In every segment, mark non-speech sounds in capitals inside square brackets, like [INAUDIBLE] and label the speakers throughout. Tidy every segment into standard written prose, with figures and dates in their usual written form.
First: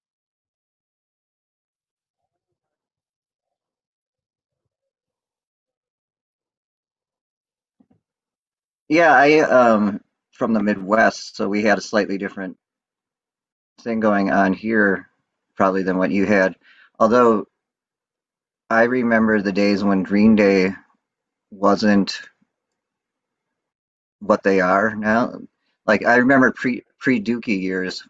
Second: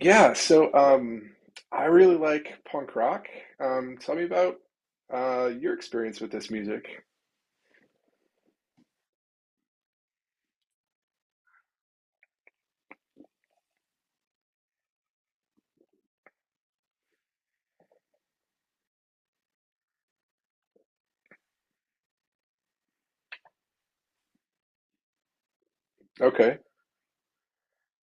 Speaker 1: Yeah, so I really like punk rock. Tell me about your experience with this music.
Speaker 2: Yeah, I from the Midwest, so we had a slightly different thing going on here probably than what you had. Although I remember the days when Green Day wasn't what they are now. Like I remember
Speaker 1: Okay.
Speaker 2: pre Dookie years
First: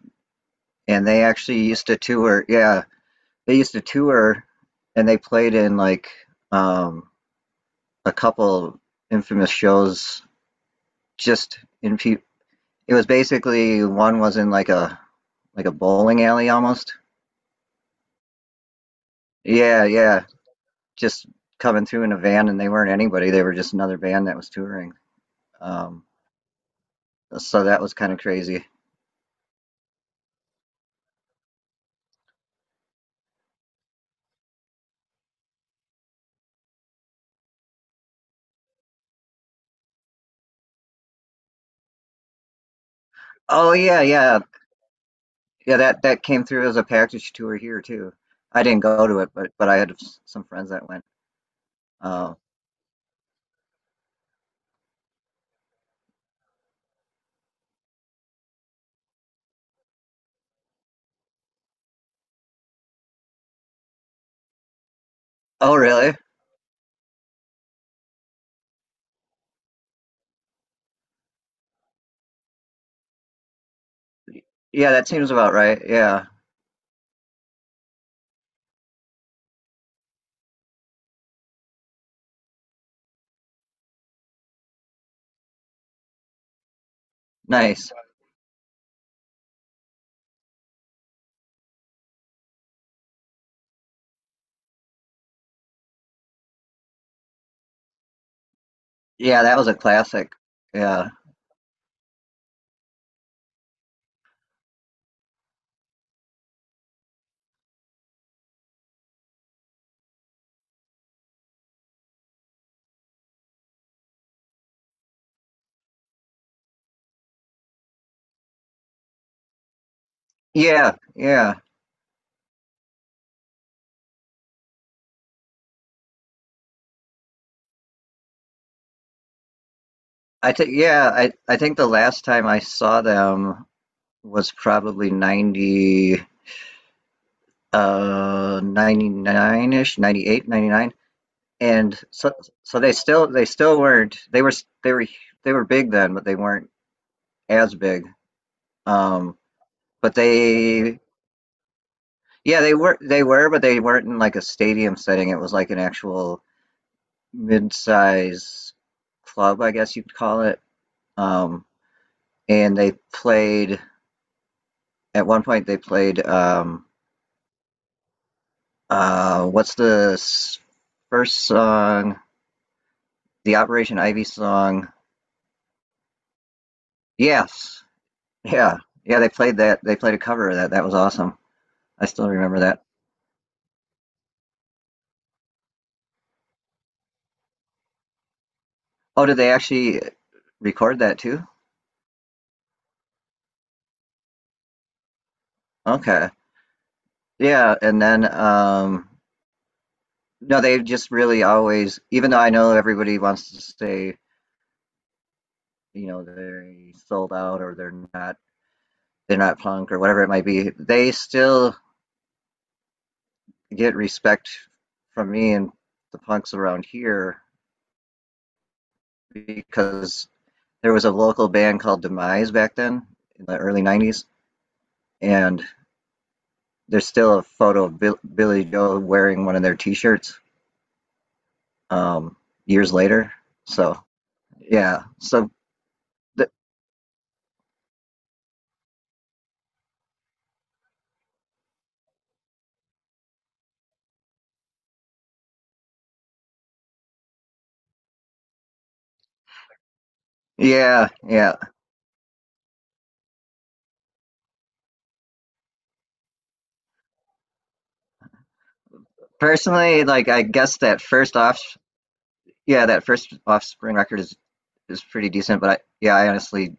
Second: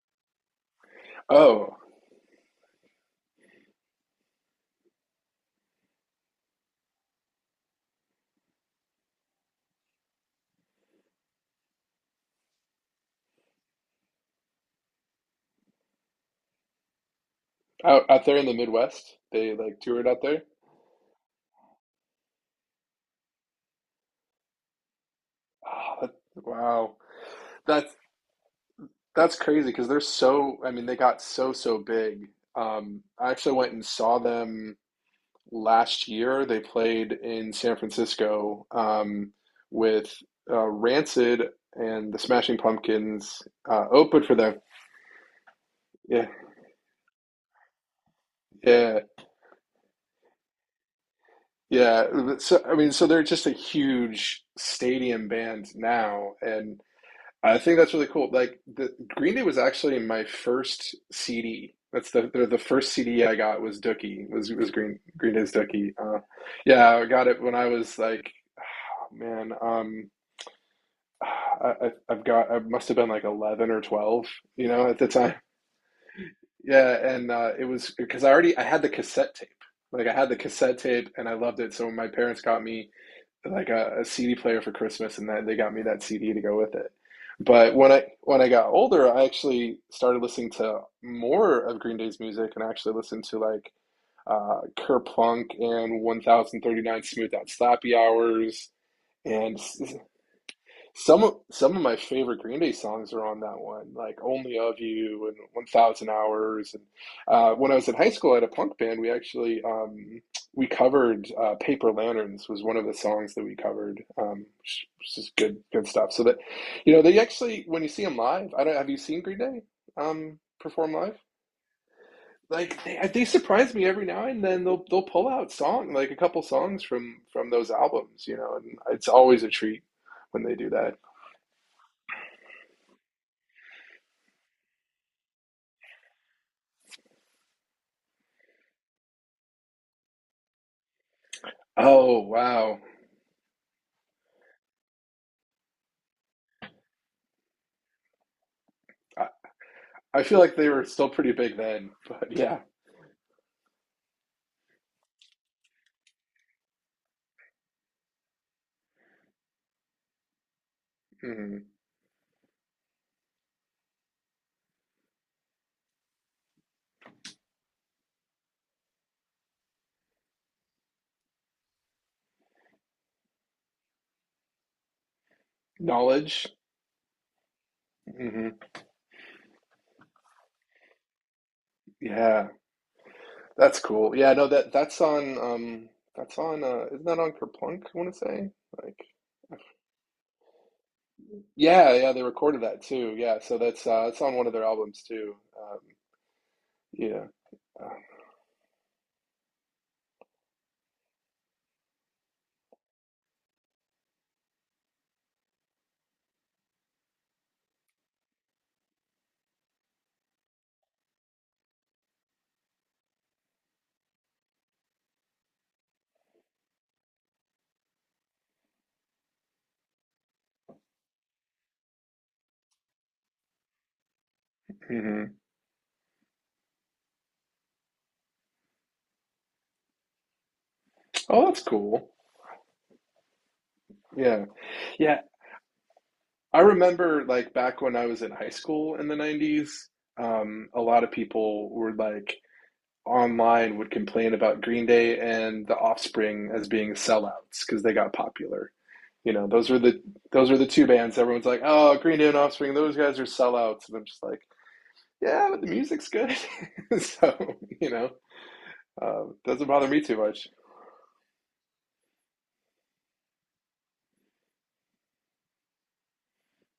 Speaker 2: and they actually
Speaker 1: Oh,
Speaker 2: used to tour. Yeah, they used to tour and they played in like um a couple infamous shows just in pe it was basically one was in like a bowling alley almost.
Speaker 1: out there in the Midwest, they like
Speaker 2: Yeah,
Speaker 1: toured out
Speaker 2: yeah.
Speaker 1: there.
Speaker 2: Just coming through in a van and they weren't anybody. They were just another band that was touring.
Speaker 1: Oh,
Speaker 2: Um,
Speaker 1: that, wow,
Speaker 2: so that was
Speaker 1: that's
Speaker 2: kind of crazy.
Speaker 1: crazy because they're so. I mean, they got so big. I actually went and saw them last year. They played in San Francisco with Rancid and the Smashing Pumpkins
Speaker 2: Oh yeah,
Speaker 1: opened for
Speaker 2: yeah.
Speaker 1: them.
Speaker 2: Yeah, that
Speaker 1: Yeah,
Speaker 2: came through as a package tour here too. I didn't
Speaker 1: yeah.
Speaker 2: go to it, but I had some friends that went.
Speaker 1: Yeah,
Speaker 2: Oh.
Speaker 1: so I mean, so they're just a huge stadium band now, and I think that's really cool. Like the Green Day was actually my first CD. That's the first CD I got was Dookie was Green Day's
Speaker 2: Oh
Speaker 1: Dookie.
Speaker 2: really?
Speaker 1: Yeah, I got it when I was like, oh, man, [SIGHS] I I've got I must have been like 11 or 12, you know,
Speaker 2: Yeah,
Speaker 1: at the
Speaker 2: that seems
Speaker 1: time.
Speaker 2: about right. Yeah.
Speaker 1: Yeah, and it was because I had the cassette tape. Like I had the cassette tape and I loved it. So when my parents got me, like, a CD player for Christmas, and that they got me that CD to go with it. But
Speaker 2: Nice.
Speaker 1: when I got older, I actually started listening to more of Green Day's music, and I actually listened to like Kerplunk and 1039 Smooth Out Slappy Hours
Speaker 2: Yeah, that
Speaker 1: and
Speaker 2: was a classic. Yeah.
Speaker 1: some of my favorite Green Day songs are on that one, like "Only of You" and "1,000 Hours." And when I was in high school, I had a punk band. We covered "Paper Lanterns" was one of the songs that we covered, which is good stuff. So that, they actually, when you see them live, I don't have you seen Green Day perform
Speaker 2: Yeah,
Speaker 1: live?
Speaker 2: yeah.
Speaker 1: Like they surprise me every now and then. They'll pull out song like a couple songs from those albums, and it's always a treat when
Speaker 2: I
Speaker 1: they do
Speaker 2: think
Speaker 1: that.
Speaker 2: yeah, I think the last time I saw them was probably 90 99ish, 98, 99, and
Speaker 1: Oh,
Speaker 2: so
Speaker 1: wow.
Speaker 2: they still weren't, they were they were big then, but they weren't as big,
Speaker 1: I,
Speaker 2: um but
Speaker 1: I feel like they were
Speaker 2: they,
Speaker 1: still pretty big then, but yeah.
Speaker 2: yeah, they were but they weren't in like a stadium setting. It was like an actual mid-size club, I guess you'd call it. um
Speaker 1: Hmm.
Speaker 2: and they played at one point, they played uh what's the s- first song, the Operation Ivy song.
Speaker 1: Knowledge.
Speaker 2: Yes.
Speaker 1: Hmm.
Speaker 2: Yeah. Yeah, they played that, they played a cover of that. That was awesome. I still
Speaker 1: Yeah.
Speaker 2: remember that.
Speaker 1: That's cool. Yeah, no, that that's on isn't that on Kerplunk, I want to say? Like
Speaker 2: Oh, did they actually record that too?
Speaker 1: Yeah, yeah, they recorded that too. Yeah, so that's it's on one of their albums too. Um
Speaker 2: Okay.
Speaker 1: yeah.
Speaker 2: Yeah, and then no, they've just really always, even though I know everybody wants to say, you know, they sold out or they're not punk or whatever it might be, they still get respect from me and the punks around here because there was a local band called Demise back then in the early 90s,
Speaker 1: Hmm.
Speaker 2: and there's still a photo of Bill, Billy Joe wearing one of their T-shirts,
Speaker 1: Oh, that's cool.
Speaker 2: um, years later. So
Speaker 1: Yeah.
Speaker 2: yeah,
Speaker 1: Yeah.
Speaker 2: so th-
Speaker 1: I remember like back when I was in high school in the 90s, a lot of people were, like, online would complain about Green Day and The Offspring as being sellouts because they got popular. You know, those were the two
Speaker 2: yeah,
Speaker 1: bands. Everyone's
Speaker 2: yeah.
Speaker 1: like, "Oh, Green Day and Offspring, those guys are sellouts," and I'm just like, "Yeah, but the music's good." [LAUGHS] So, doesn't bother me
Speaker 2: Personally,
Speaker 1: too
Speaker 2: like I
Speaker 1: much.
Speaker 2: guess that first off, yeah, that first Offspring record is pretty decent. But I, yeah, I honestly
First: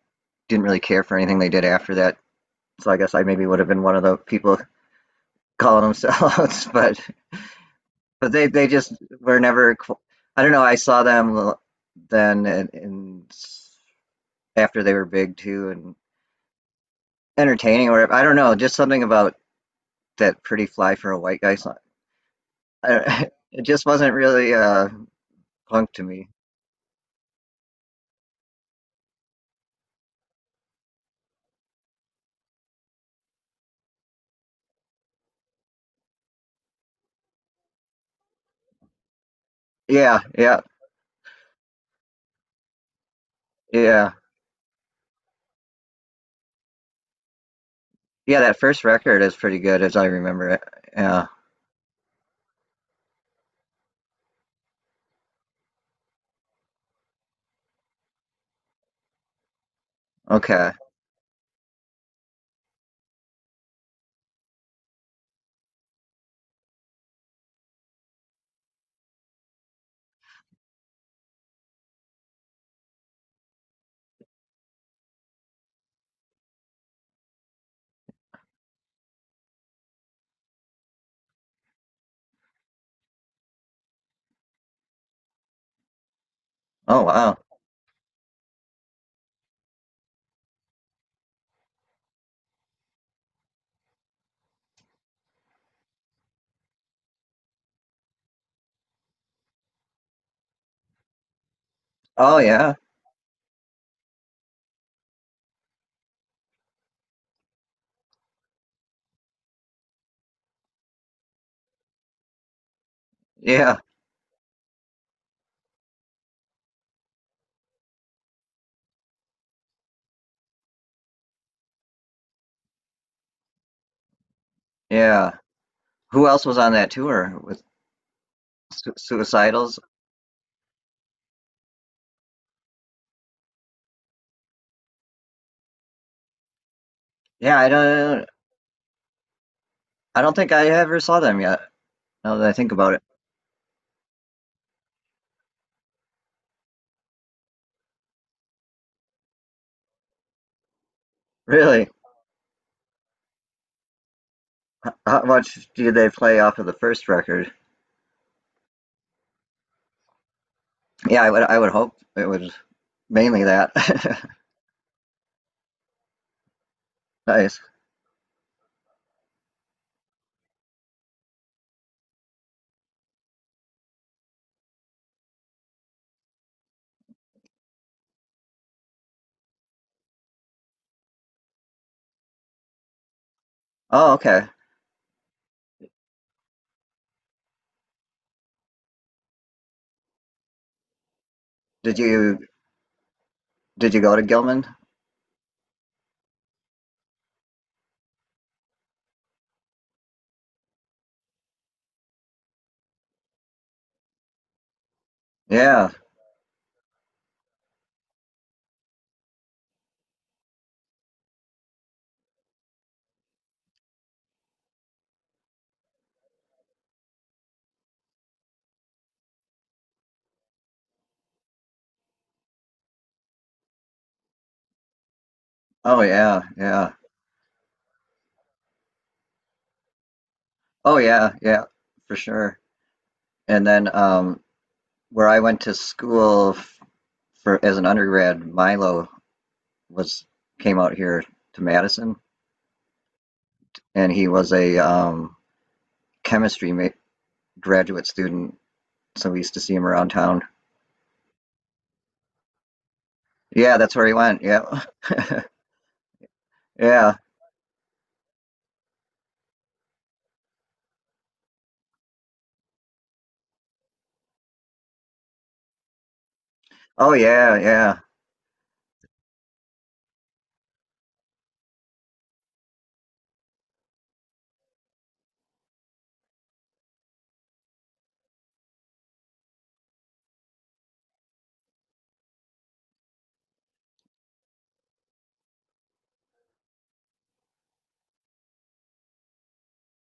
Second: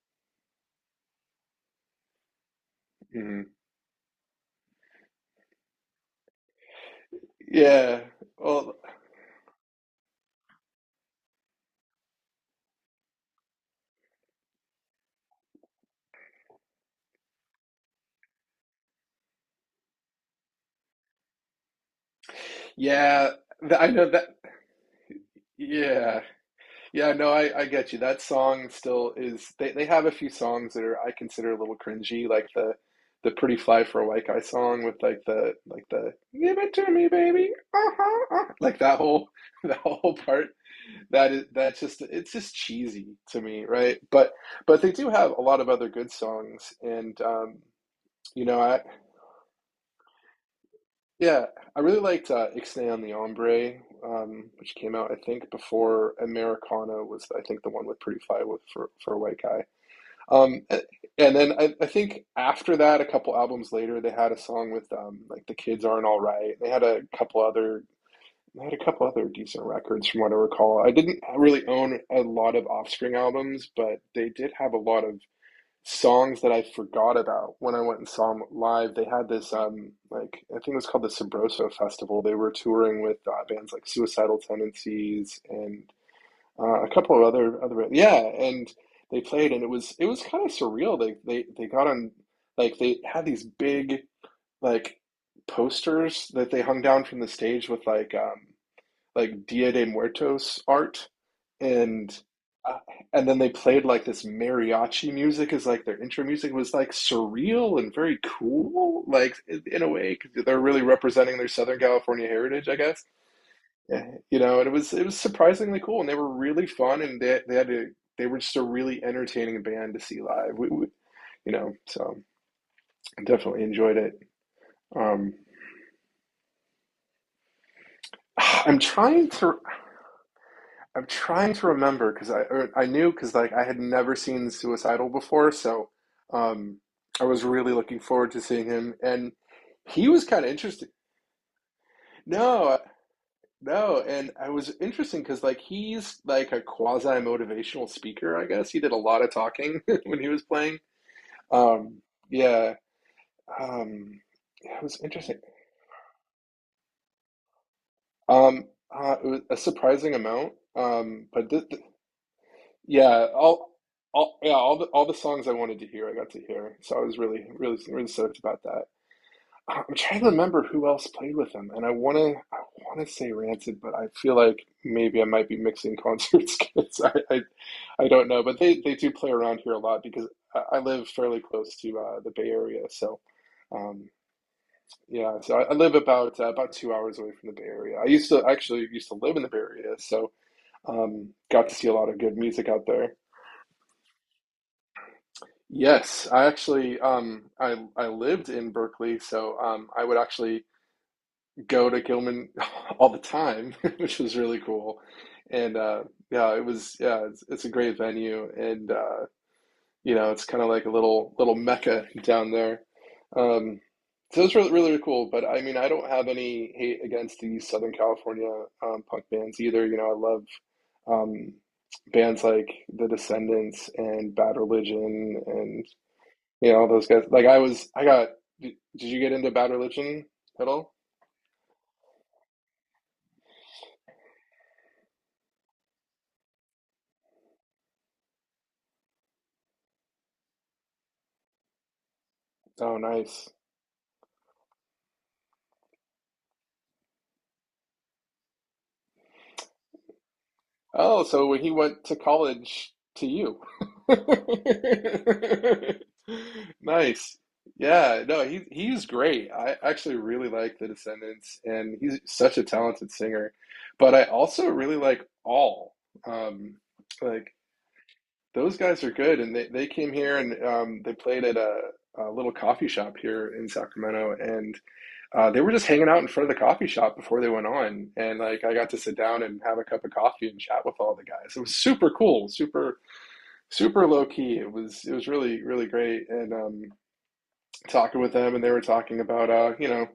Speaker 2: didn't really care for anything they did after that. So I guess I maybe
Speaker 1: Mhm.
Speaker 2: would have been one of the people [LAUGHS] calling them sellouts. But
Speaker 1: Yeah.
Speaker 2: but they
Speaker 1: Well,
Speaker 2: just were never. I don't know. I saw them then in after they were big too, and entertaining or whatever. I don't know, just something about that pretty fly for a white guy song.
Speaker 1: yeah.
Speaker 2: I, [LAUGHS] it just
Speaker 1: I know
Speaker 2: wasn't
Speaker 1: that.
Speaker 2: really punk to
Speaker 1: Yeah.
Speaker 2: me.
Speaker 1: Yeah, no, I get you. That song still is they have a few songs that are I consider a little cringy, like the Pretty Fly for a White Guy song with, like, the give it to me, baby. Uh-huh, like that whole [LAUGHS] that whole
Speaker 2: Yeah,
Speaker 1: part.
Speaker 2: yeah,
Speaker 1: That is that's just It's just cheesy to me, right?
Speaker 2: yeah.
Speaker 1: But they do have a lot of other good songs and
Speaker 2: Yeah,
Speaker 1: you
Speaker 2: that
Speaker 1: know I.
Speaker 2: first record is pretty good as I remember it. Yeah.
Speaker 1: Yeah, I really liked Ixnay on the Ombre, which came out, I think, before Americana was, I think, the one with Pretty Fly with, for a White Guy. Um,
Speaker 2: Okay.
Speaker 1: a- and then I think after that, a couple albums later, they had a song with like The Kids Aren't All Right. They had a couple other decent records from what I recall. I didn't really own a lot of Offspring albums, but they did have a lot of songs that I forgot about when I went and saw them live. They had this, like, I think it was called the Sabroso Festival. They were touring with bands like Suicidal Tendencies and a
Speaker 2: Oh
Speaker 1: couple of
Speaker 2: wow.
Speaker 1: other other yeah, and they played and it was kind of surreal. They got on, like, they had these big, like, posters that they hung down from the stage with, like, like, Dia de Muertos art, and
Speaker 2: Oh yeah.
Speaker 1: uh, and then they played like this mariachi music as like their intro music. It was like surreal and very cool, like, in a way, because they're really representing their Southern California heritage, I guess.
Speaker 2: Yeah.
Speaker 1: Yeah, you know, and it was surprisingly cool, and they were really fun, and they were just a really entertaining band to see live. You know, so I definitely enjoyed it. Um,
Speaker 2: Yeah. Who else was on that tour with
Speaker 1: [SIGHS] I'm trying to.
Speaker 2: Suicidals?
Speaker 1: I'm trying to remember because I knew because, like, I had never seen Suicidal before, so, um, I was
Speaker 2: Yeah, I
Speaker 1: really looking
Speaker 2: don't
Speaker 1: forward to seeing him, and he
Speaker 2: I
Speaker 1: was
Speaker 2: don't
Speaker 1: kind of
Speaker 2: think I
Speaker 1: interesting.
Speaker 2: ever saw them yet, now that I think
Speaker 1: No,
Speaker 2: about it.
Speaker 1: no, and I was interesting because, like, he's like a quasi motivational speaker, I guess. He did a lot of talking [LAUGHS] when he was playing.
Speaker 2: Really?
Speaker 1: Um, yeah. um, yeah, it
Speaker 2: H-
Speaker 1: was
Speaker 2: How
Speaker 1: interesting.
Speaker 2: much did they play off of the first record?
Speaker 1: Um, it was a surprising amount.
Speaker 2: Yeah, I would I would hope it was
Speaker 1: Yeah,
Speaker 2: mainly that. [LAUGHS]
Speaker 1: yeah, all the songs I wanted to hear, I got to hear. So I was really,
Speaker 2: Nice.
Speaker 1: really, really stoked about that. I'm trying to remember who else played with them, and I wanna say Rancid, but I feel like maybe I might be mixing concerts [LAUGHS] because I don't know. But they do play around here a lot because I live fairly close to the Bay Area, so. Um,
Speaker 2: Oh, okay.
Speaker 1: yeah, so I live about about 2 hours away from the Bay Area. I used to actually used to live in the Bay Area, so got to see a
Speaker 2: Did
Speaker 1: lot of good
Speaker 2: you
Speaker 1: music out there.
Speaker 2: did you go to Gilman?
Speaker 1: Yes, I actually I lived in Berkeley, so I would actually go to Gilman [LAUGHS] all the time, [LAUGHS] which was really cool. And
Speaker 2: Yeah.
Speaker 1: yeah, it's a great venue, and it's kind of like a little mecca [LAUGHS] down there. Um so it's really really really cool, but I mean, I don't have any hate against the Southern California punk bands either. You know, I love um bands like The Descendants and Bad Religion,
Speaker 2: Oh yeah,
Speaker 1: yeah, all
Speaker 2: yeah.
Speaker 1: those guys. I got. Did you get into Bad Religion at all?
Speaker 2: Oh yeah, yeah, for sure. And then where I went to school f for as an undergrad, Milo was came out here to Madison
Speaker 1: Oh, nice.
Speaker 2: and he was a chemistry ma graduate student, so we used to see him around town.
Speaker 1: Oh, so when he went to college to you.
Speaker 2: Yeah, that's where he went. Yeah. [LAUGHS]
Speaker 1: [LAUGHS]
Speaker 2: Yeah.
Speaker 1: Nice. Yeah, no, he's great. I actually really like The Descendants, and he's such a talented singer. But I also really like All. Um,
Speaker 2: Oh
Speaker 1: like,
Speaker 2: yeah, yeah.
Speaker 1: those guys are good, and they came here, and they played at a little coffee shop here in Sacramento, and they were just hanging out in front of the coffee shop before they went on, and like I got to sit down and have a cup of coffee and chat with all the guys. It was super cool, super super low key. It was really really great, and talking with them, and they were talking about.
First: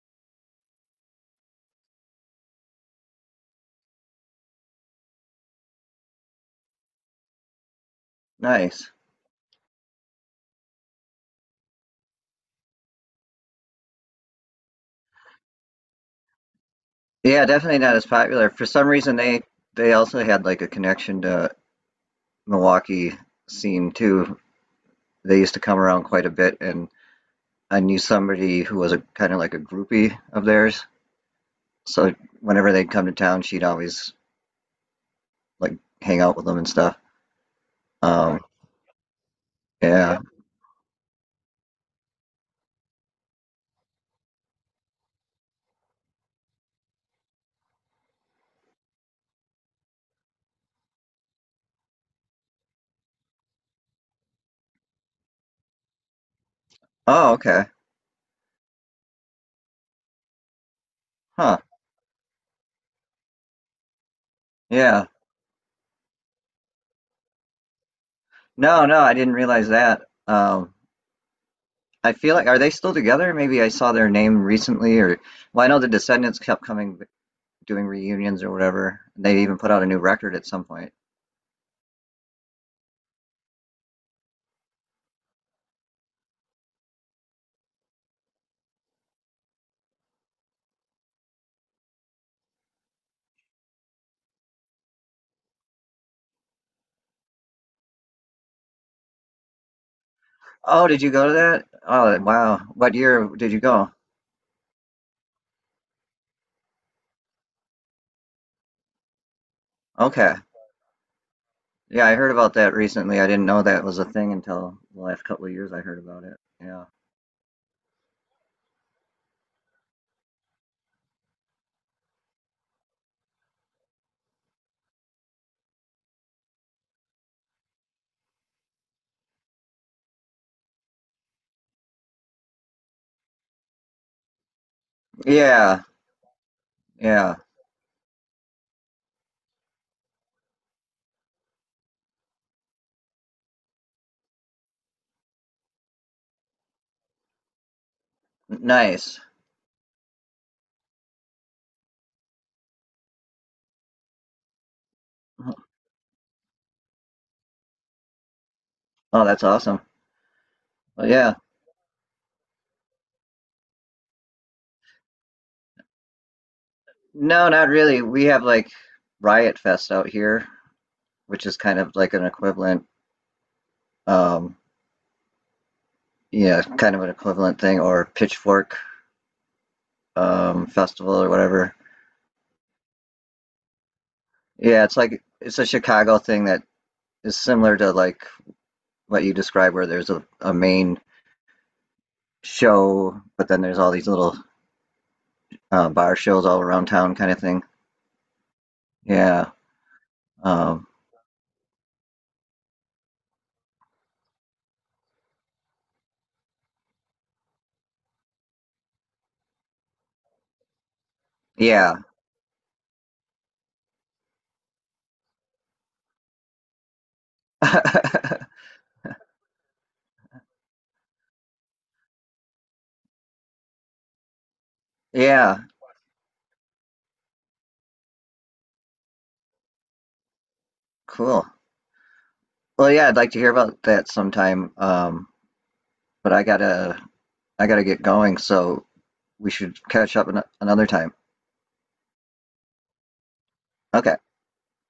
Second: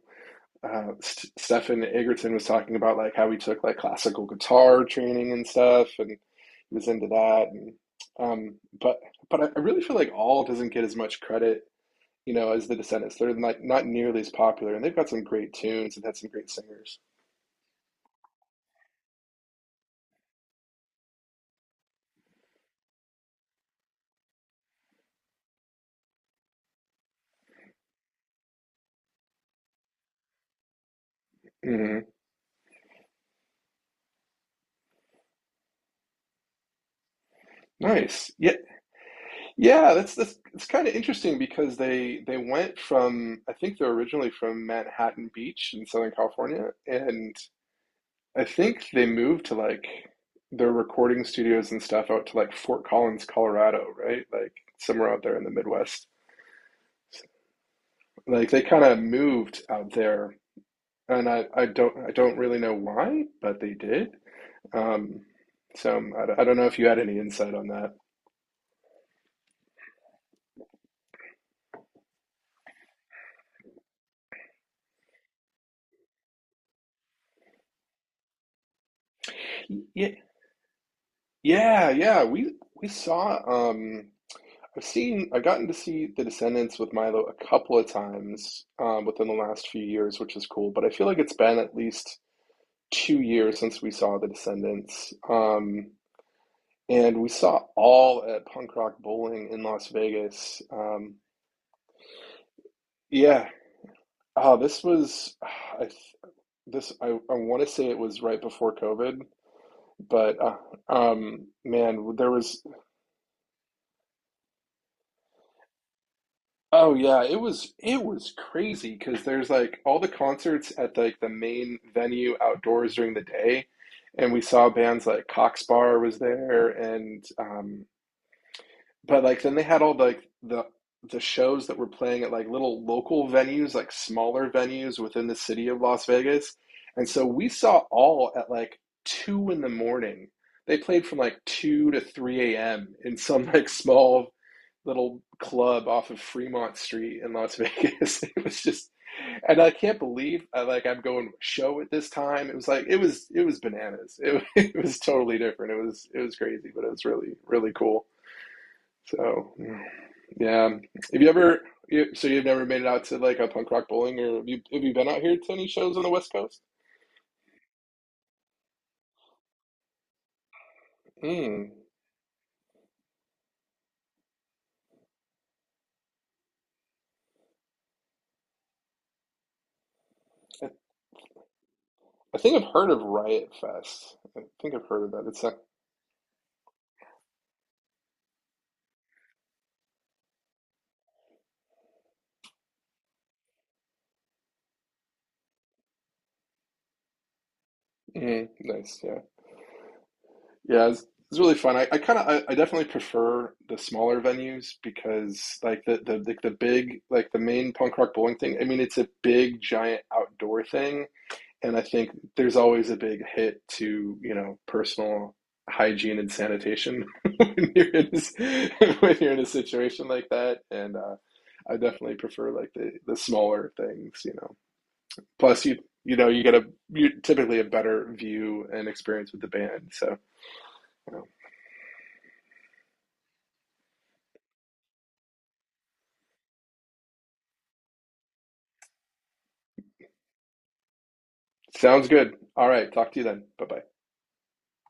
Speaker 1: Stefan Egerton was talking about, like, how he took like classical guitar training and stuff, and he was into that. And, um,
Speaker 2: Nice.
Speaker 1: but but I really feel like all doesn't get as much credit, you know, as the Descendants. They're not nearly as popular, and they've got some great tunes and had some great singers.
Speaker 2: Yeah, definitely not as popular. For some reason, they also had like a connection to Milwaukee scene too. They used to come around quite a bit, and I knew somebody who was a kind of like a groupie of theirs.
Speaker 1: Hmm.
Speaker 2: So whenever they'd come to town, she'd always like hang out with them and stuff.
Speaker 1: Nice.
Speaker 2: Right.
Speaker 1: Yeah, yeah.
Speaker 2: Yeah.
Speaker 1: That's It's kind of interesting because they went from, I think, they're originally from Manhattan Beach in Southern California, and I think they moved to like their recording studios and stuff out to like Fort Collins, Colorado, right? Like somewhere out there in the Midwest.
Speaker 2: Oh, okay.
Speaker 1: Like they kind of moved out there, and I
Speaker 2: Huh.
Speaker 1: I don't I don't really know why, but they did.
Speaker 2: Yeah.
Speaker 1: Um, so, I don't know if you had any insight on that.
Speaker 2: No, no, I didn't realize that. I feel like, are they still together? Maybe I saw their name recently, or, well, I know the Descendants kept coming doing reunions or whatever. They even put out a new
Speaker 1: Yeah,
Speaker 2: record at some point.
Speaker 1: yeah, yeah. We saw. Um, I've seen. I've gotten to see The Descendants with Milo a couple of times, within the last few years, which is cool. But I feel like it's been at least 2 years since we saw The Descendants. And we saw all at Punk Rock Bowling in Las Vegas.
Speaker 2: Oh, did you go to that? Oh, wow. What year
Speaker 1: Yeah.
Speaker 2: did you go?
Speaker 1: Oh, this was. [SIGHS] I I want to say it was right before COVID.
Speaker 2: Okay.
Speaker 1: But
Speaker 2: Yeah,
Speaker 1: man,
Speaker 2: I
Speaker 1: there
Speaker 2: heard about
Speaker 1: was
Speaker 2: that recently. I didn't know that was a thing until the last couple of years I heard about it. Yeah.
Speaker 1: oh yeah, it was crazy because there's, like, all the concerts at, like, the main venue outdoors during the day, and we saw bands like Cox Bar was there, and but, like, then they had all the, like, the shows that were playing at like little local venues, like smaller venues within the city of
Speaker 2: Yeah.
Speaker 1: Las Vegas. And so
Speaker 2: Yeah.
Speaker 1: we saw all at like 2 in the morning. They played from like 2 to 3 AM in some [LAUGHS] like small little club off of Fremont Street in Las Vegas. [LAUGHS] It was just
Speaker 2: Nice.
Speaker 1: And I can't believe, I'm going to a show at this time. It was like it was bananas. [LAUGHS] It was totally different. It was crazy, but it was really really cool.
Speaker 2: Oh, that's
Speaker 1: So,
Speaker 2: awesome.
Speaker 1: yeah.
Speaker 2: Well,
Speaker 1: Have you
Speaker 2: yeah.
Speaker 1: ever? So you've never made it out to, like, a punk rock bowling, or have you? Have you been out here to any shows on the West Coast?
Speaker 2: No, not really. We have like Riot Fest out here, which is
Speaker 1: Mm.
Speaker 2: kind of like an equivalent, um, yeah, kind of an equivalent thing, or Pitchfork
Speaker 1: I,
Speaker 2: Festival or whatever.
Speaker 1: I think I've heard of Riot Fest. I think
Speaker 2: Yeah,
Speaker 1: I've
Speaker 2: it's
Speaker 1: heard of
Speaker 2: like
Speaker 1: that. It's not.
Speaker 2: it's a Chicago thing that is similar to like what you described, where there's a main show, but then there's all these little bar shows all around town, kind of thing.
Speaker 1: Nice. Yeah,
Speaker 2: Yeah,
Speaker 1: yeah.
Speaker 2: um,
Speaker 1: It's really fun. I kind of, I definitely prefer the smaller venues because, like, the big, like, the main punk rock bowling thing. I mean, it's a big giant outdoor thing. And I
Speaker 2: yeah,
Speaker 1: think there's always a big hit to, personal hygiene and sanitation [LAUGHS] when you're in this, [LAUGHS]
Speaker 2: [LAUGHS]
Speaker 1: when you're in a situation like that. And I definitely prefer like the smaller things, you know.
Speaker 2: yeah.
Speaker 1: Plus, you know, you get a you typically a better view and experience with the band. So, you know,
Speaker 2: Cool. Well, yeah, I'd like to hear about that sometime. But I gotta get going, so we should catch up an another time.
Speaker 1: sounds good. All right, talk to you then. Bye bye.
Speaker 2: Okay.